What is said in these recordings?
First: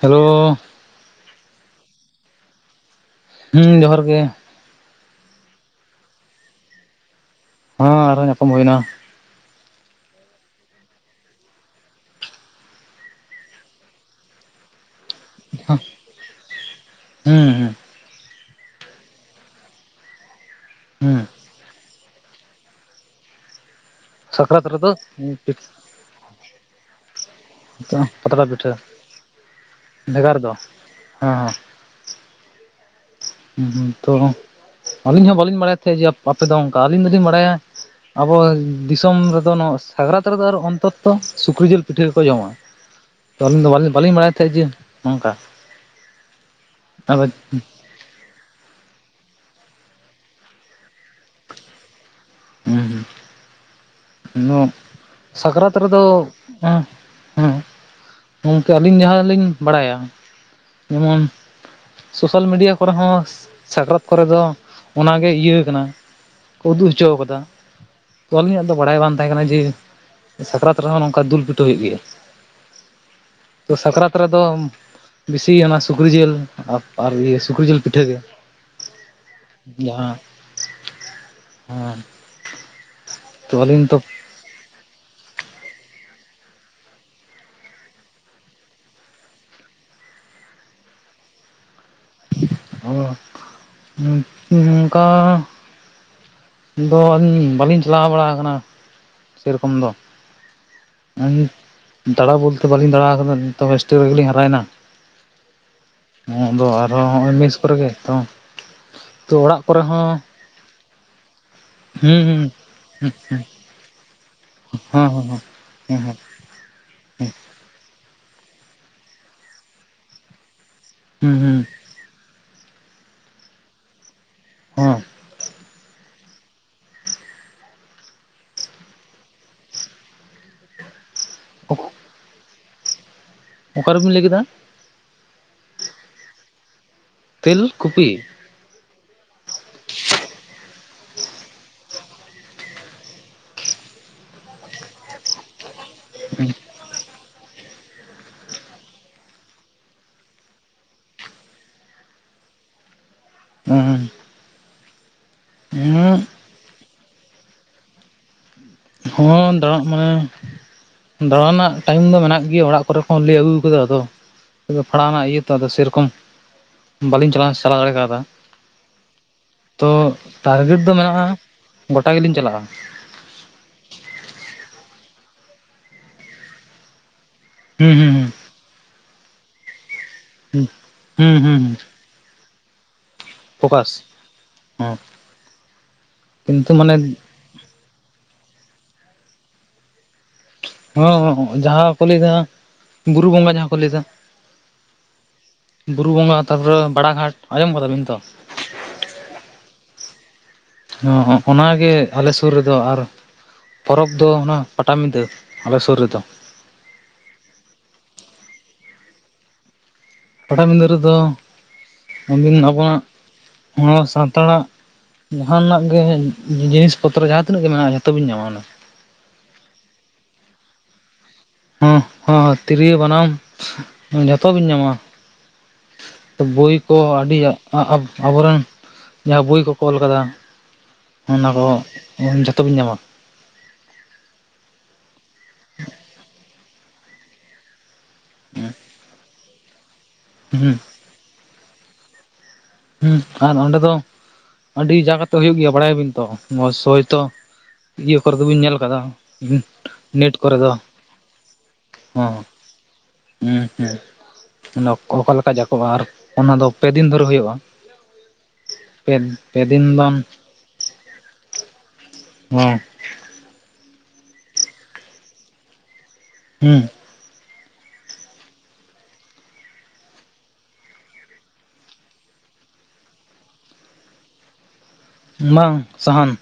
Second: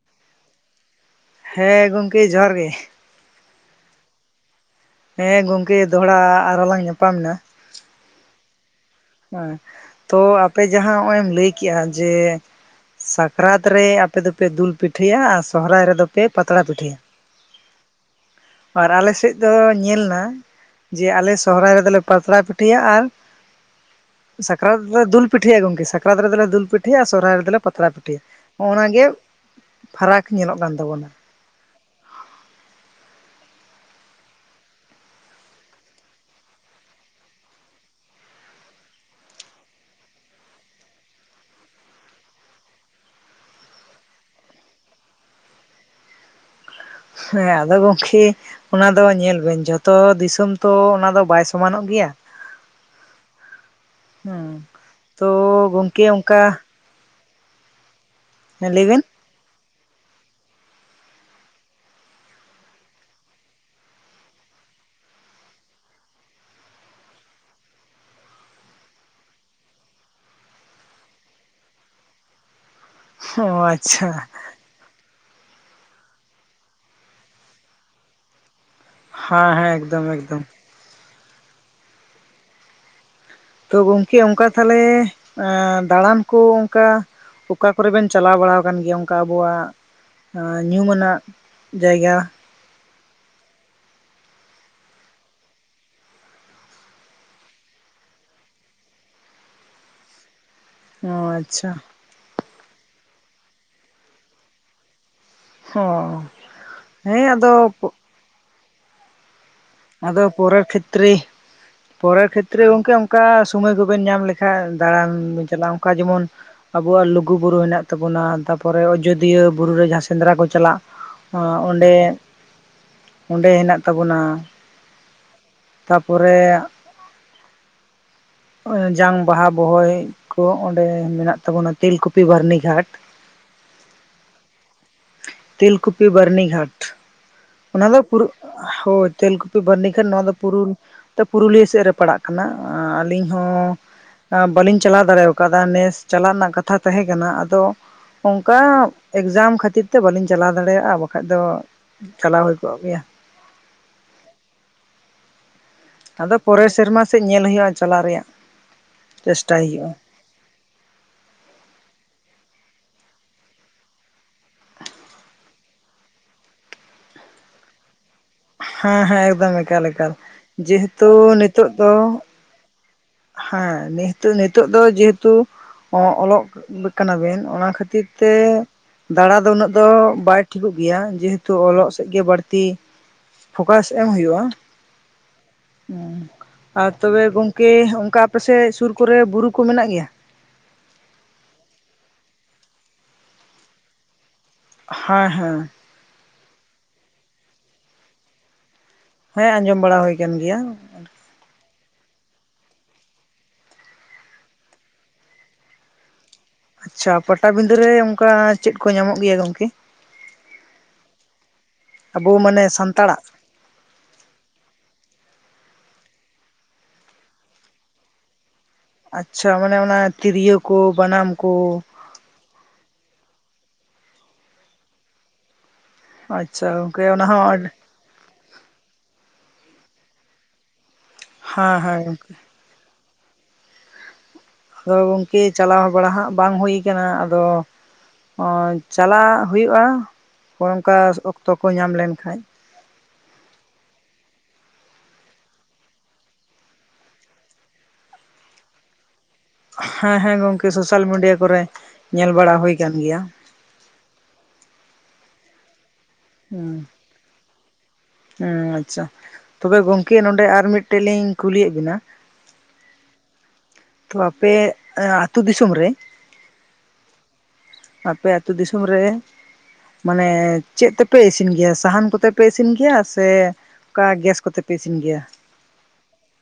Hello ᱦᱮᱸ ᱜᱚᱢᱠᱮ ᱡᱚᱦᱟᱨ ᱜᱮ ᱦᱩᱸ ᱡᱚᱦᱟᱨ ᱜᱮ ᱦᱮᱸ ᱜᱚᱢᱠᱮ ᱫᱚᱦᱲᱟ ᱟᱨᱚᱞᱟᱝ ᱧᱟᱯᱟᱢ ᱱᱟ ᱦᱚ ᱟᱨᱦᱚ ᱧᱟᱯᱟᱢ ᱦᱩᱭ ᱱᱟ ᱦᱮᱸ ᱛᱚ ᱟᱯᱮ ᱡᱟᱦᱟᱸ ᱦᱚᱜᱼᱚᱭ ᱞᱟᱹᱭ ᱠᱮᱜᱼᱟ ᱡᱮ ᱥᱟᱠᱨᱟᱛ ᱨᱮ ᱟᱯᱮ ᱫᱚᱯᱮ ᱫᱩᱞ ᱯᱤᱴᱷᱟᱹᱭᱟ ᱟᱨ ᱥᱚᱦᱨᱟᱭ ᱨᱮᱫᱚ ᱯᱮ ᱯᱟᱛᱲᱟ ᱯᱤᱴᱷᱟᱹᱭᱟ ᱦᱩᱸ ᱦᱩᱸ ᱟᱨ ᱟᱞᱮ ᱥᱮᱫ ᱫᱚ ᱧᱮᱞᱱᱟ ᱡᱮ ᱦᱩᱸ ᱟᱞᱮ ᱥᱚᱦᱨᱟᱭ ᱨᱮᱫᱚᱞᱮ ᱯᱟᱛᱲᱟ ᱯᱤ ᱴᱷᱟ. ᱭᱟ ᱟᱨ ᱥᱟᱠᱨᱟᱛ ᱨᱮ ᱫᱚ ᱫᱩᱞ ᱯᱤᱴᱷᱟᱹᱭᱟ ᱜᱚᱢᱠᱮ ᱥᱟᱠᱨᱟᱛ ᱨᱮᱫᱚᱞᱮ ᱫᱩᱞ ᱯᱤᱴᱷᱟᱹᱭᱟ ᱟᱨ ᱥᱚᱨᱦᱟᱭ ᱨᱮᱫᱚᱞᱮ ᱯᱟᱛᱲᱟ ᱯᱤᱴᱷᱟᱹᱭᱟ ᱯᱟᱛᱲᱟ ᱦᱚᱜ ᱯᱤᱴᱷᱟᱹ ᱚ ᱱᱚᱣᱟᱜᱮ ᱯᱷᱟᱨᱟᱠ ᱧᱮᱞᱚᱜ ᱠᱟᱱ ᱛᱟᱵᱚᱱᱟ ᱚᱸ ᱦᱩ ᱦᱩ ᱛᱚ ᱟᱹᱞᱤᱧ ᱦᱚᱸ ᱵᱟᱹᱞᱤᱧ ᱵᱟᱲᱟᱭ ᱛᱟᱦᱮᱸᱫ ᱡᱮ ᱟᱯᱮ ᱫᱚ ᱚᱱᱠᱟ ᱟᱹᱞᱤᱧ ᱫᱚᱞᱤᱧ ᱵᱟᱲᱟᱭᱟ ᱟᱵᱚ ᱫᱤᱥᱚᱢ ᱨᱮᱫᱚ ᱱᱚᱣᱟ ᱥᱟᱠᱨᱟᱛ ᱨᱮᱫᱚ ᱟᱨᱚ ᱚᱱᱛᱚᱛᱚ ᱥᱩᱠᱨᱤ ᱡᱮᱞ ᱯᱤᱴᱷᱟᱹ ᱜᱮᱠᱚ ᱡᱚᱢᱟ ᱛᱚ ᱟᱹᱞᱤᱧ ᱫᱚ ᱵᱟᱹᱞᱤᱧ ᱵᱟᱲᱟᱭ ᱛᱟᱦᱮᱸᱜ ᱡᱮ ᱚᱝᱠᱟ ᱦᱮᱸ ᱟᱫᱚ ᱜᱚᱢᱠᱮ ᱚᱱᱟ ᱫᱚ ᱧᱮᱞ ᱵᱮᱱ ᱡᱚᱛᱚ ᱫᱤᱥᱚᱢ ᱛᱚ ᱚᱱᱟ ᱫᱚ ᱵᱟᱭ ᱥᱚᱢᱟᱱᱚᱜ ᱜᱮᱭᱟ ᱦᱩᱸ ᱦᱮᱸ ᱦᱩᱸ ᱛᱚ ᱥᱟᱠᱨᱟᱛ ᱜᱚᱝᱠᱮ ᱨᱮᱫᱚ ᱚᱱᱠᱟ [inaudible] ᱦᱮᱸ ᱦᱮᱸ ᱜᱚᱝᱠᱮ ᱞᱟᱹᱭ ᱵᱮᱱ ᱟᱹᱞᱤᱧ ᱡᱟᱦᱟᱸᱞᱤᱧ ᱵᱟᱲᱟᱭᱟ ᱡᱮᱢᱚᱱ ᱥᱳᱥᱟᱞ ᱢᱤᱰᱤᱭᱟ ᱠᱚᱨᱮ ᱦᱚᱸ ᱥᱟᱠᱨᱟᱛ ᱠᱚᱨᱮ ᱫᱚ ᱚᱱᱚ ᱜᱮ ᱤᱭᱟᱹ ᱠᱟᱱᱟ ᱩᱫᱩᱜ ᱦᱚᱪᱚ ᱠᱟᱫᱟ ᱛᱚ ᱟᱹᱞᱤᱧᱟᱜ ᱫᱚ ᱵᱟᱲᱟᱭ ᱵᱟᱝ ᱛᱟᱦᱮᱸ ᱠᱟᱱᱟ ᱡᱮ ᱥᱟᱠᱨᱟᱛ ᱨᱮᱦᱚᱸ ᱱᱚᱝᱠᱟ ᱫᱩᱞ ᱯᱤᱴᱷᱟᱹ ᱦᱳᱭᱳᱜ ᱜᱮᱭᱟ ᱚ ᱛᱚ ᱥᱟᱠᱨᱟᱛ ᱟᱪᱪᱷᱟ ᱨᱮᱫᱚ ᱵᱤᱥᱤ ᱚᱱᱟ ᱥᱩᱠᱨᱤ ᱡᱞ ᱟᱨ ᱥᱩᱠᱨᱤ ᱡᱮᱞ ᱯᱤᱴᱷᱟᱹ ᱜᱮ ᱦᱟᱸ ᱦᱮᱸ ᱮᱠᱫᱚᱢ ᱡᱟᱦᱟᱸ ᱮᱠᱫᱚᱢ ᱦᱮᱸ ᱛᱚ ᱛᱳ ᱟᱹᱞᱤᱧ ᱛᱚ ᱜᱚᱝᱠᱮ ᱚᱱᱠᱟ ᱛᱟᱦᱞᱮ ᱫᱟᱬᱟᱱ ᱠᱚ ᱚᱝᱠᱟ ᱚᱠᱟ ᱠᱚᱨᱮ ᱵᱮᱱ ᱪᱟᱞᱟᱣ ᱵᱟᱲᱟ ᱟᱠᱟᱱ ᱜᱮᱭᱟ ᱚᱱᱠᱟ ᱟᱵᱚᱣᱟᱜ ᱟᱸ ᱧᱩᱢ ᱟᱱᱟᱜ ᱡᱟᱭᱜᱟ ᱚ ᱱᱚᱝᱠᱟ ᱫᱚ ᱟᱹᱞᱤᱧ ᱵᱟᱹᱞᱤᱧ ᱪᱟᱞᱟᱣ ᱵᱟᱲᱟ ᱟᱠᱟᱱᱟ ᱥᱮᱨᱚᱠᱚᱢ ᱫᱚ ᱚ ᱟᱪᱪᱷᱟ ᱫᱟᱬᱟ ᱵᱚᱞᱛᱮ ᱵᱟᱹᱞᱤᱧ ᱫᱟᱲᱟ ᱟᱠᱟᱫᱟ ᱱᱤᱛᱚ ᱦᱚᱥᱴᱮᱞ ᱨᱮᱜᱮᱞᱧ ᱦᱟᱨᱮᱱᱟ ᱚ [unintelligible] ᱱᱚᱣᱟ ᱫᱚ ᱟᱨᱦᱚᱸ ᱦᱮᱸ ᱦᱚᱸᱜᱼᱚᱭ ᱟᱫᱚ ᱢᱮᱥ ᱠᱚᱨᱮ ᱜᱮ ᱛᱚ ᱚᱲᱟᱜ ᱠᱚᱨᱮ ᱦᱚᱸ ᱟᱫᱚ ᱯᱚᱨᱮᱨ ᱠᱷᱮᱛᱨᱮ ᱦᱩᱸ ᱯᱚᱨᱮᱨ ᱦᱩᱸ ᱠᱷᱮᱛᱨᱮ ᱜᱚᱝᱠᱮ ᱚᱝᱠᱟ ᱥᱚᱢᱚᱭ ᱠᱚᱵᱮᱱ ᱧᱟᱢ ᱞᱮᱠᱷᱟᱱ ᱦᱮᱸ ᱫᱟᱬᱟᱱ ᱦᱮᱸ ᱵᱧ ᱪᱟᱞᱟᱜᱼᱟ ᱚᱱᱠᱟ ᱦᱮᱸ ᱦᱮᱸ ᱡᱮᱢᱚᱱ ᱟᱵᱚᱣᱟᱜ ᱞᱩᱜᱩ ᱵᱩᱨᱩ ᱦᱮᱱᱟᱜ ᱛᱟᱵᱚᱱᱟ ᱛᱟᱯᱚᱨᱮ ᱟᱡᱚᱫᱤᱭᱟᱹ ᱵᱩᱨᱩ ᱨᱮ ᱡᱟᱦᱟᱸ ᱥᱮᱸᱫᱽᱨᱟ ᱠᱚ ᱪᱟᱞᱟᱜ ᱦᱮᱸ ᱦᱩᱸ ᱚᱸᱰᱮ ᱚᱸᱰᱮ ᱦᱮᱱᱟᱜ ᱛᱟᱵᱚᱱᱟ ᱦᱩᱸ ᱛᱟᱯᱚᱨᱮ ᱡᱟᱝ ᱵᱟᱦᱟ ᱵᱚᱦᱚᱭ ᱠᱚ ᱚᱸᱰᱮ ᱢᱮᱱᱟᱜ ᱛᱟᱵᱚᱱᱟ ᱛᱮᱞᱠᱩᱯᱤ ᱵᱟᱹᱨᱱᱤᱜᱷᱟᱴ ᱚᱠᱟᱨᱮᱢ ᱞᱟᱹᱭ ᱠᱮᱫᱟ ᱛᱮᱞᱠᱩᱯᱤ ᱵᱟᱹᱨᱱᱤᱜᱷᱟᱴ ᱛᱮᱞ ᱚᱱᱟ ᱫᱚ ᱠᱩᱯᱤ ᱯᱩᱨᱩ ᱦᱳᱭ ᱛᱮᱞ ᱠᱩᱯᱤ ᱵᱷᱟᱹᱱᱤ ᱜᱷᱟᱴ ᱱᱚᱣᱟ ᱫᱚ ᱯᱩᱨᱩ ᱚᱱᱛᱮ ᱯᱩᱨᱩᱞᱤᱭᱟᱹ ᱥᱮᱫ ᱨᱮ ᱯᱟᱲᱟᱜ ᱠᱟᱱᱟ ᱟᱹᱞᱤᱧ ᱦᱚᱸ ᱟ ᱵᱟᱹᱞᱤᱧ ᱪᱟᱞᱟᱣ ᱫᱟᱲᱮ ᱟᱠᱟᱣᱫᱟ ᱱᱮᱥ ᱪᱟᱞᱟᱜ ᱨᱮᱱᱟᱜ ᱠᱟᱛᱷᱟ ᱛᱟᱦᱮᱸ ᱠᱟᱱᱟ ᱟᱫᱚ ᱚᱱᱠᱟ ᱮᱠᱡᱟᱢ ᱠᱷᱟᱹᱛᱤᱨ ᱛᱮ ᱛᱮ ᱵᱟᱹᱞᱤᱧ ᱪᱟᱞᱟᱣ ᱫᱟᱲᱮᱭᱟᱜᱼᱟ ᱵᱟᱠᱷᱟᱡ ᱫᱚ ᱪᱟᱞᱟᱣ ᱦᱩᱭ ᱠᱚᱜ ᱜᱮᱭᱟ ᱦᱩᱸ ᱟᱫᱚ ᱯᱚᱨᱮ ᱥᱮᱨᱢᱟ ᱥᱮᱫ ᱧᱮᱞ ᱦᱩᱭᱩᱜᱼᱟ ᱪᱟᱞᱟᱜ ᱨᱮᱭᱟᱜ ᱦᱚᱸ ᱪᱮᱥᱴᱟᱭ ᱫᱟᱲᱟᱜ ᱦᱩᱭᱩᱜᱼᱟ ᱢᱟᱱᱮ ᱫᱟᱬᱟᱱᱟᱜ ᱴᱟᱭᱤᱢ ᱫᱚ ᱢᱮᱱᱟᱜ ᱜᱮᱭᱟ ᱚᱲᱟᱜ ᱠᱚᱨᱮ ᱠᱷᱚᱱ ᱞᱮᱟᱹᱭ ᱟᱹᱜᱩ ᱟᱠᱟᱫᱟ ᱟᱫᱚ [unintelligible] ᱯᱷᱟᱲᱟᱣ ᱨᱮᱱᱟᱜ ᱤᱭᱟᱹ ᱛᱚ ᱟᱫᱚ ᱥᱮᱨᱚᱠᱚᱢ ᱵᱟᱟᱹᱞᱤᱧ ᱪᱟᱞᱟᱣ ᱪᱟᱞᱟᱣ ᱫᱟᱲᱮ ᱠᱟᱣᱫᱟ ᱦᱮᱸ ᱦᱮᱸ ᱮᱠᱫᱚᱢ ᱮᱠᱟᱞ ᱛᱚ ᱮᱠᱟᱞ ᱴᱟᱨᱜᱮᱴ ᱫᱚ ᱡᱮᱦᱮᱛᱩ ᱢᱮᱱᱟᱜᱼᱟ ᱱᱤᱛᱚᱜ ᱫᱚ ᱜᱚᱴᱟ ᱜᱮᱞᱤᱧ ᱪᱟᱞᱟᱜᱼᱟ ᱦᱮᱸ ᱱᱦᱤᱛᱚᱜ ᱱᱤᱛᱚᱜ ᱫᱚ ᱡᱮᱦᱮᱛᱩ ᱚᱞᱚᱜ ᱠᱟᱱᱟᱵᱤᱱ ᱚᱱᱟ ᱦᱩᱸ ᱠᱷᱟᱹᱛᱤᱨ ᱦᱩᱸ ᱦᱩᱸ ᱛᱮ ᱫᱟᱬᱟ ᱫᱚ ᱩᱱᱟᱹᱜ ᱫᱚ ᱵᱟᱭ ᱴᱷᱤᱠᱚᱜ ᱜᱮᱭᱟ ᱦᱩᱸ ᱡᱮᱦᱮᱛᱩ ᱦᱩᱸ ᱦᱩᱸ ᱚᱞᱚᱜ ᱥᱮᱫ ᱜᱮ ᱵᱟᱹᱲᱛᱤ ᱯᱷᱚᱠᱟᱥ ᱯᱷᱳᱠᱟᱥ ᱮᱢ ᱦᱩᱭᱩᱜᱼᱟ ᱦᱮᱸ ᱠᱤᱱᱛᱩ ᱟᱨ ᱢᱟᱱᱮ ᱛᱚᱵᱮ ᱜᱚᱝᱠᱮ ᱠᱮ ᱚᱱᱠᱟ ᱟᱯᱮᱥᱮᱫ ᱥᱩᱨ ᱠᱚᱨᱮ ᱵᱩᱨᱩ ᱠᱚ ᱢᱮᱱᱟᱜ ᱜᱮᱭᱟ ᱦᱮ ᱡᱟᱦᱟᱸ ᱠᱚ ᱞᱟᱹᱭᱮᱫᱟ ᱵᱩᱨᱩ ᱵᱚᱸᱜᱟ ᱡᱟᱦᱟᱸ ᱠᱚ ᱞᱟᱹᱭ ᱮᱫᱟ ᱦᱮᱸ ᱦᱮᱸ ᱵᱩᱨᱩ ᱵᱚᱸᱜᱟ ᱛᱟᱯᱚᱨᱮ ᱵᱟᱲᱟ ᱜᱷᱟᱴ ᱟᱸᱡᱚᱢ ᱠᱟᱫᱟ ᱵᱤᱱ ᱛᱚ ᱦᱮᱸ ᱟᱸᱡᱚᱢ ᱵᱟᱲᱟ ᱦᱩᱭ ᱠᱟᱱ ᱜᱮᱭᱟ ᱦᱚᱸ ᱚᱱᱟᱜᱮ ᱟᱞᱮ ᱥᱩᱨ ᱨᱮᱫᱚ ᱟᱨ ᱯᱚᱨᱚᱵᱽ ᱫᱚ ᱚᱱᱟ ᱯᱟᱴᱟᱵᱤᱫᱟᱹ ᱟᱞᱮ ᱥᱩᱨ ᱨᱮᱫᱚ ᱟᱪᱪᱷᱟ ᱯᱟᱴᱟᱵᱤᱸᱫᱟᱹᱮ ᱚᱱᱠᱟ ᱪᱮᱫ ᱠᱚ ᱧᱟᱢᱚᱜ ᱜᱮᱭᱟ ᱜᱚᱝᱠᱮ ᱯᱟᱴᱟᱵᱤᱫᱟᱹ ᱨᱮᱫᱚ ᱟᱵᱚ ᱟᱹᱵᱤᱱ ᱢᱟᱱᱮ ᱟᱵᱚᱣᱟᱜ ᱥᱟᱱᱛᱟᱲᱟᱜ ᱦᱚᱲ ᱥᱟᱱᱛᱟᱲᱟᱜ ᱡᱟᱦᱟᱸᱟᱱᱟᱜ ᱜᱮ ᱡᱤᱱᱤᱥ ᱯᱚᱛᱨᱚ ᱡᱟᱦᱟᱸ ᱛᱤᱱᱟᱹᱜ ᱜᱮ ᱢᱮᱱᱟᱜᱼᱟ ᱡᱷᱚᱛᱚᱵᱤᱱ ᱧᱟᱢᱟ ᱚᱱᱟ ᱟᱪᱪᱷᱟ ᱢᱟᱱᱮ ᱚᱱᱟ ᱛᱤᱨᱭᱳ ᱠᱚ ᱵᱟᱱᱟᱢ ᱠᱚ ᱦ ᱛᱤᱨᱭᱳ ᱵᱟᱱᱟᱢ ᱡᱚᱛᱚ ᱵᱤᱱ ᱧᱟᱢᱟ ᱵᱳᱭ ᱟᱪᱪᱷᱟ ᱠᱚ ᱜᱚᱝᱠᱮ ᱚᱱᱟ ᱟᱹᱰᱤ ᱦᱚᱸ ᱟᱹᱰ ᱟᱵᱚ ᱨᱮᱱ ᱡᱟᱦᱟᱸ ᱵᱳᱭ ᱠᱚ ᱚᱞ ᱟᱠᱟᱫᱟ ᱚᱱᱟ ᱠᱚ ᱦᱮᱸ ᱦᱮᱸ ᱜᱚᱝᱠᱮ ᱡᱚᱛᱚ ᱵᱤᱱ ᱧᱟᱢᱟ ᱟᱫᱚ ᱜᱚᱝᱠᱮ ᱪᱟᱞᱟᱣ ᱵᱟᱲᱟ ᱦᱜ ᱵᱟᱝ ᱦᱩᱭ ᱠᱟᱱᱟ ᱟᱫᱚ ᱚ ᱪᱟᱞᱟᱜ ᱦᱩᱭᱩᱜᱼᱟᱜ ᱦᱩᱸ ᱚᱱᱠᱟ ᱚᱠᱛᱚ ᱠᱚ ᱧᱟᱢ ᱞᱮᱱᱠᱷᱟᱡ ᱦᱩᱸ ᱟᱨ ᱚᱸᱰᱮ ᱫᱚ ᱟᱹᱰᱤ ᱡᱟ ᱠᱟᱛᱮ ᱦᱩᱭᱩᱜ ᱜᱮᱭᱟ ᱵᱟᱲᱟᱭᱟ ᱵᱤᱱ ᱛᱚ ᱦᱚᱳᱭ ᱛᱚ ᱤᱭᱟᱹ ᱠᱚᱨᱮ ᱫᱚ ᱵᱟᱹᱧ ᱧᱮᱞ ᱟᱠᱟᱫᱟ ᱦᱮᱸ ᱦᱮᱸ ᱜᱚᱝᱠᱮ ᱥᱳᱥᱟᱞ ᱢᱤᱰᱤᱭᱟ ᱠᱚᱨᱮ ᱧᱮᱞ ᱵᱟᱲᱟ ᱦᱩᱭ ᱟᱠᱟᱱ ᱜᱮᱭᱟ ᱦᱸ ᱦᱸ ᱚᱠᱟᱞᱠ ᱡᱠᱚᱼᱟ ᱟᱨ ᱚᱱᱟ ᱫᱚ ᱯᱮᱫᱤᱱ ᱫᱷᱚᱨᱮ ᱦᱩᱭᱩᱜᱼᱟ ᱦᱮᱸ ᱟᱪᱪᱷᱟ ᱯᱮ ᱯᱮ ᱛᱚᱵᱮ ᱫᱤᱱ ᱜᱚᱢᱠᱮ ᱵᱟᱝ ᱱᱚᱰᱮ ᱟᱨ ᱢᱤᱫᱴᱮᱡ ᱞᱤᱧ ᱠᱩᱞᱤᱭᱮᱫ ᱵᱮᱱᱟᱣ ᱦᱮᱸ ᱛᱚ ᱟᱯᱮ ᱟᱹᱛᱩᱳ ᱫᱤᱥᱚᱢ ᱨᱮ ᱦᱩᱸ ᱟᱯᱮ ᱟᱸᱛᱩ ᱫᱤᱥᱚᱢ ᱨᱮ ᱢᱟᱱᱮ ᱪᱮᱫ ᱛᱮᱯᱮ ᱤᱥᱤᱱ ᱜᱮᱭᱟ ᱥᱟᱦᱟᱱ ᱠᱚᱛᱮ ᱯᱮ ᱤᱥᱤᱱ ᱜᱮᱭᱟ ᱥᱮ ᱚᱝᱠᱟ ᱜᱮᱥ ᱠᱚᱛᱮ ᱯᱮ ᱤᱥᱤᱱ ᱜᱮᱭᱟ? ᱵᱟᱝ ᱥᱟᱦᱟᱱ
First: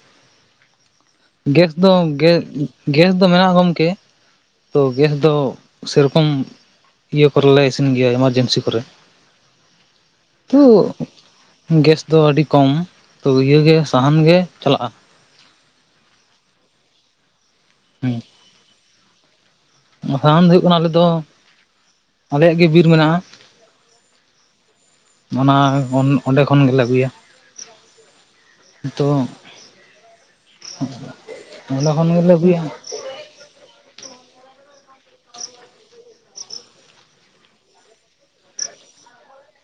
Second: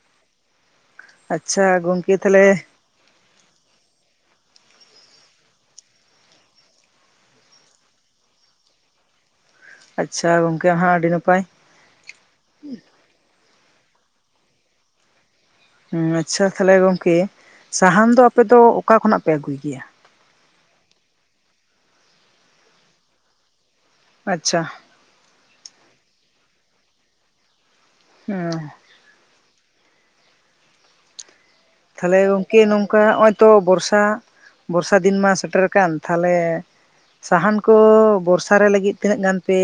ᱟᱪᱪᱷᱟ ᱜᱮᱥ ᱫᱚ ᱜᱚᱝᱠᱮ ᱜᱮ ᱛᱟᱦᱚᱞᱮ ᱜᱮᱥ ᱫᱚ ᱢᱮᱱᱟᱜᱼᱟ ᱜᱚᱢᱠᱮ ᱛᱚ ᱜᱮᱥ ᱫᱚ ᱥᱮᱨᱚᱠᱚᱢ ᱤᱭᱟᱹ ᱠᱚᱨᱮᱞᱮ ᱤᱥᱤᱱ ᱜᱮᱭᱟ ᱮᱢᱟᱨᱡᱮᱱᱥᱤ ᱠᱚᱨᱮ᱾ ᱟᱪᱪᱷᱟ ᱛᱚ ᱜᱚᱝᱠᱮ ᱦᱟᱸᱜ ᱟᱹᱰᱤ ᱱᱟᱯᱟᱭ ᱜᱮᱥ ᱫᱚ ᱟᱹᱰᱤ ᱠᱚᱢ ᱛᱚ ᱤᱭᱟᱹᱜᱮ ᱥᱟᱦᱟᱱ ᱜᱮ ᱪᱟᱞᱟᱜᱼᱟ᱾ ᱦᱮᱸ ᱟᱪᱪᱷᱟ ᱛᱟᱦᱞᱮ ᱜᱚᱝᱠᱮ ᱥᱟᱦᱟᱱ ᱦᱩᱸ ᱫᱚ ᱟᱯᱮ ᱫᱚ ᱚᱠᱟ ᱠᱷᱚᱱᱟᱜ ᱯᱮ ᱟᱹᱜᱩᱭ ᱜᱮᱭᱟ? ᱥᱟᱦᱟᱱ ᱫᱚ ᱦᱩᱭᱩᱜ ᱠᱟᱱᱟ ᱟᱞᱮ ᱫᱚ ᱟᱞᱮᱭᱟᱜ ᱜᱮ ᱵᱤᱨ ᱢᱮᱱᱟᱜᱼᱟ ᱟᱪᱪᱷᱟ ᱚᱱᱟ ᱚᱸᱰᱮ ᱠᱷᱚᱱ ᱜᱮᱞᱮ ᱟᱹᱜᱩᱭᱟ᱾ ᱦᱮᱸ ᱛᱚ ᱚᱸᱰᱮ ᱠᱷᱚᱱ ᱛᱟᱦᱚᱞᱮ ᱜᱮᱞᱮ ᱜᱚᱝᱠᱮ ᱟᱹᱜᱩᱭᱟ ᱱᱚᱝᱠᱟ ᱱᱚᱜᱼᱚᱭ ᱛᱚ ᱵᱚᱨᱥᱟ ᱵᱚᱨᱥᱟ ᱫᱤᱱ ᱢᱟ ᱥᱮᱴᱮᱨ ᱟᱠᱟᱱ, ᱛᱟᱦᱚᱞᱮ ᱥᱟᱦᱟᱱ ᱠᱚ ᱵᱚᱨᱥᱟᱮ ᱞᱟᱹᱜᱤᱫ ᱛᱤᱱᱟᱹᱜ ᱜᱟᱱ ᱯᱮ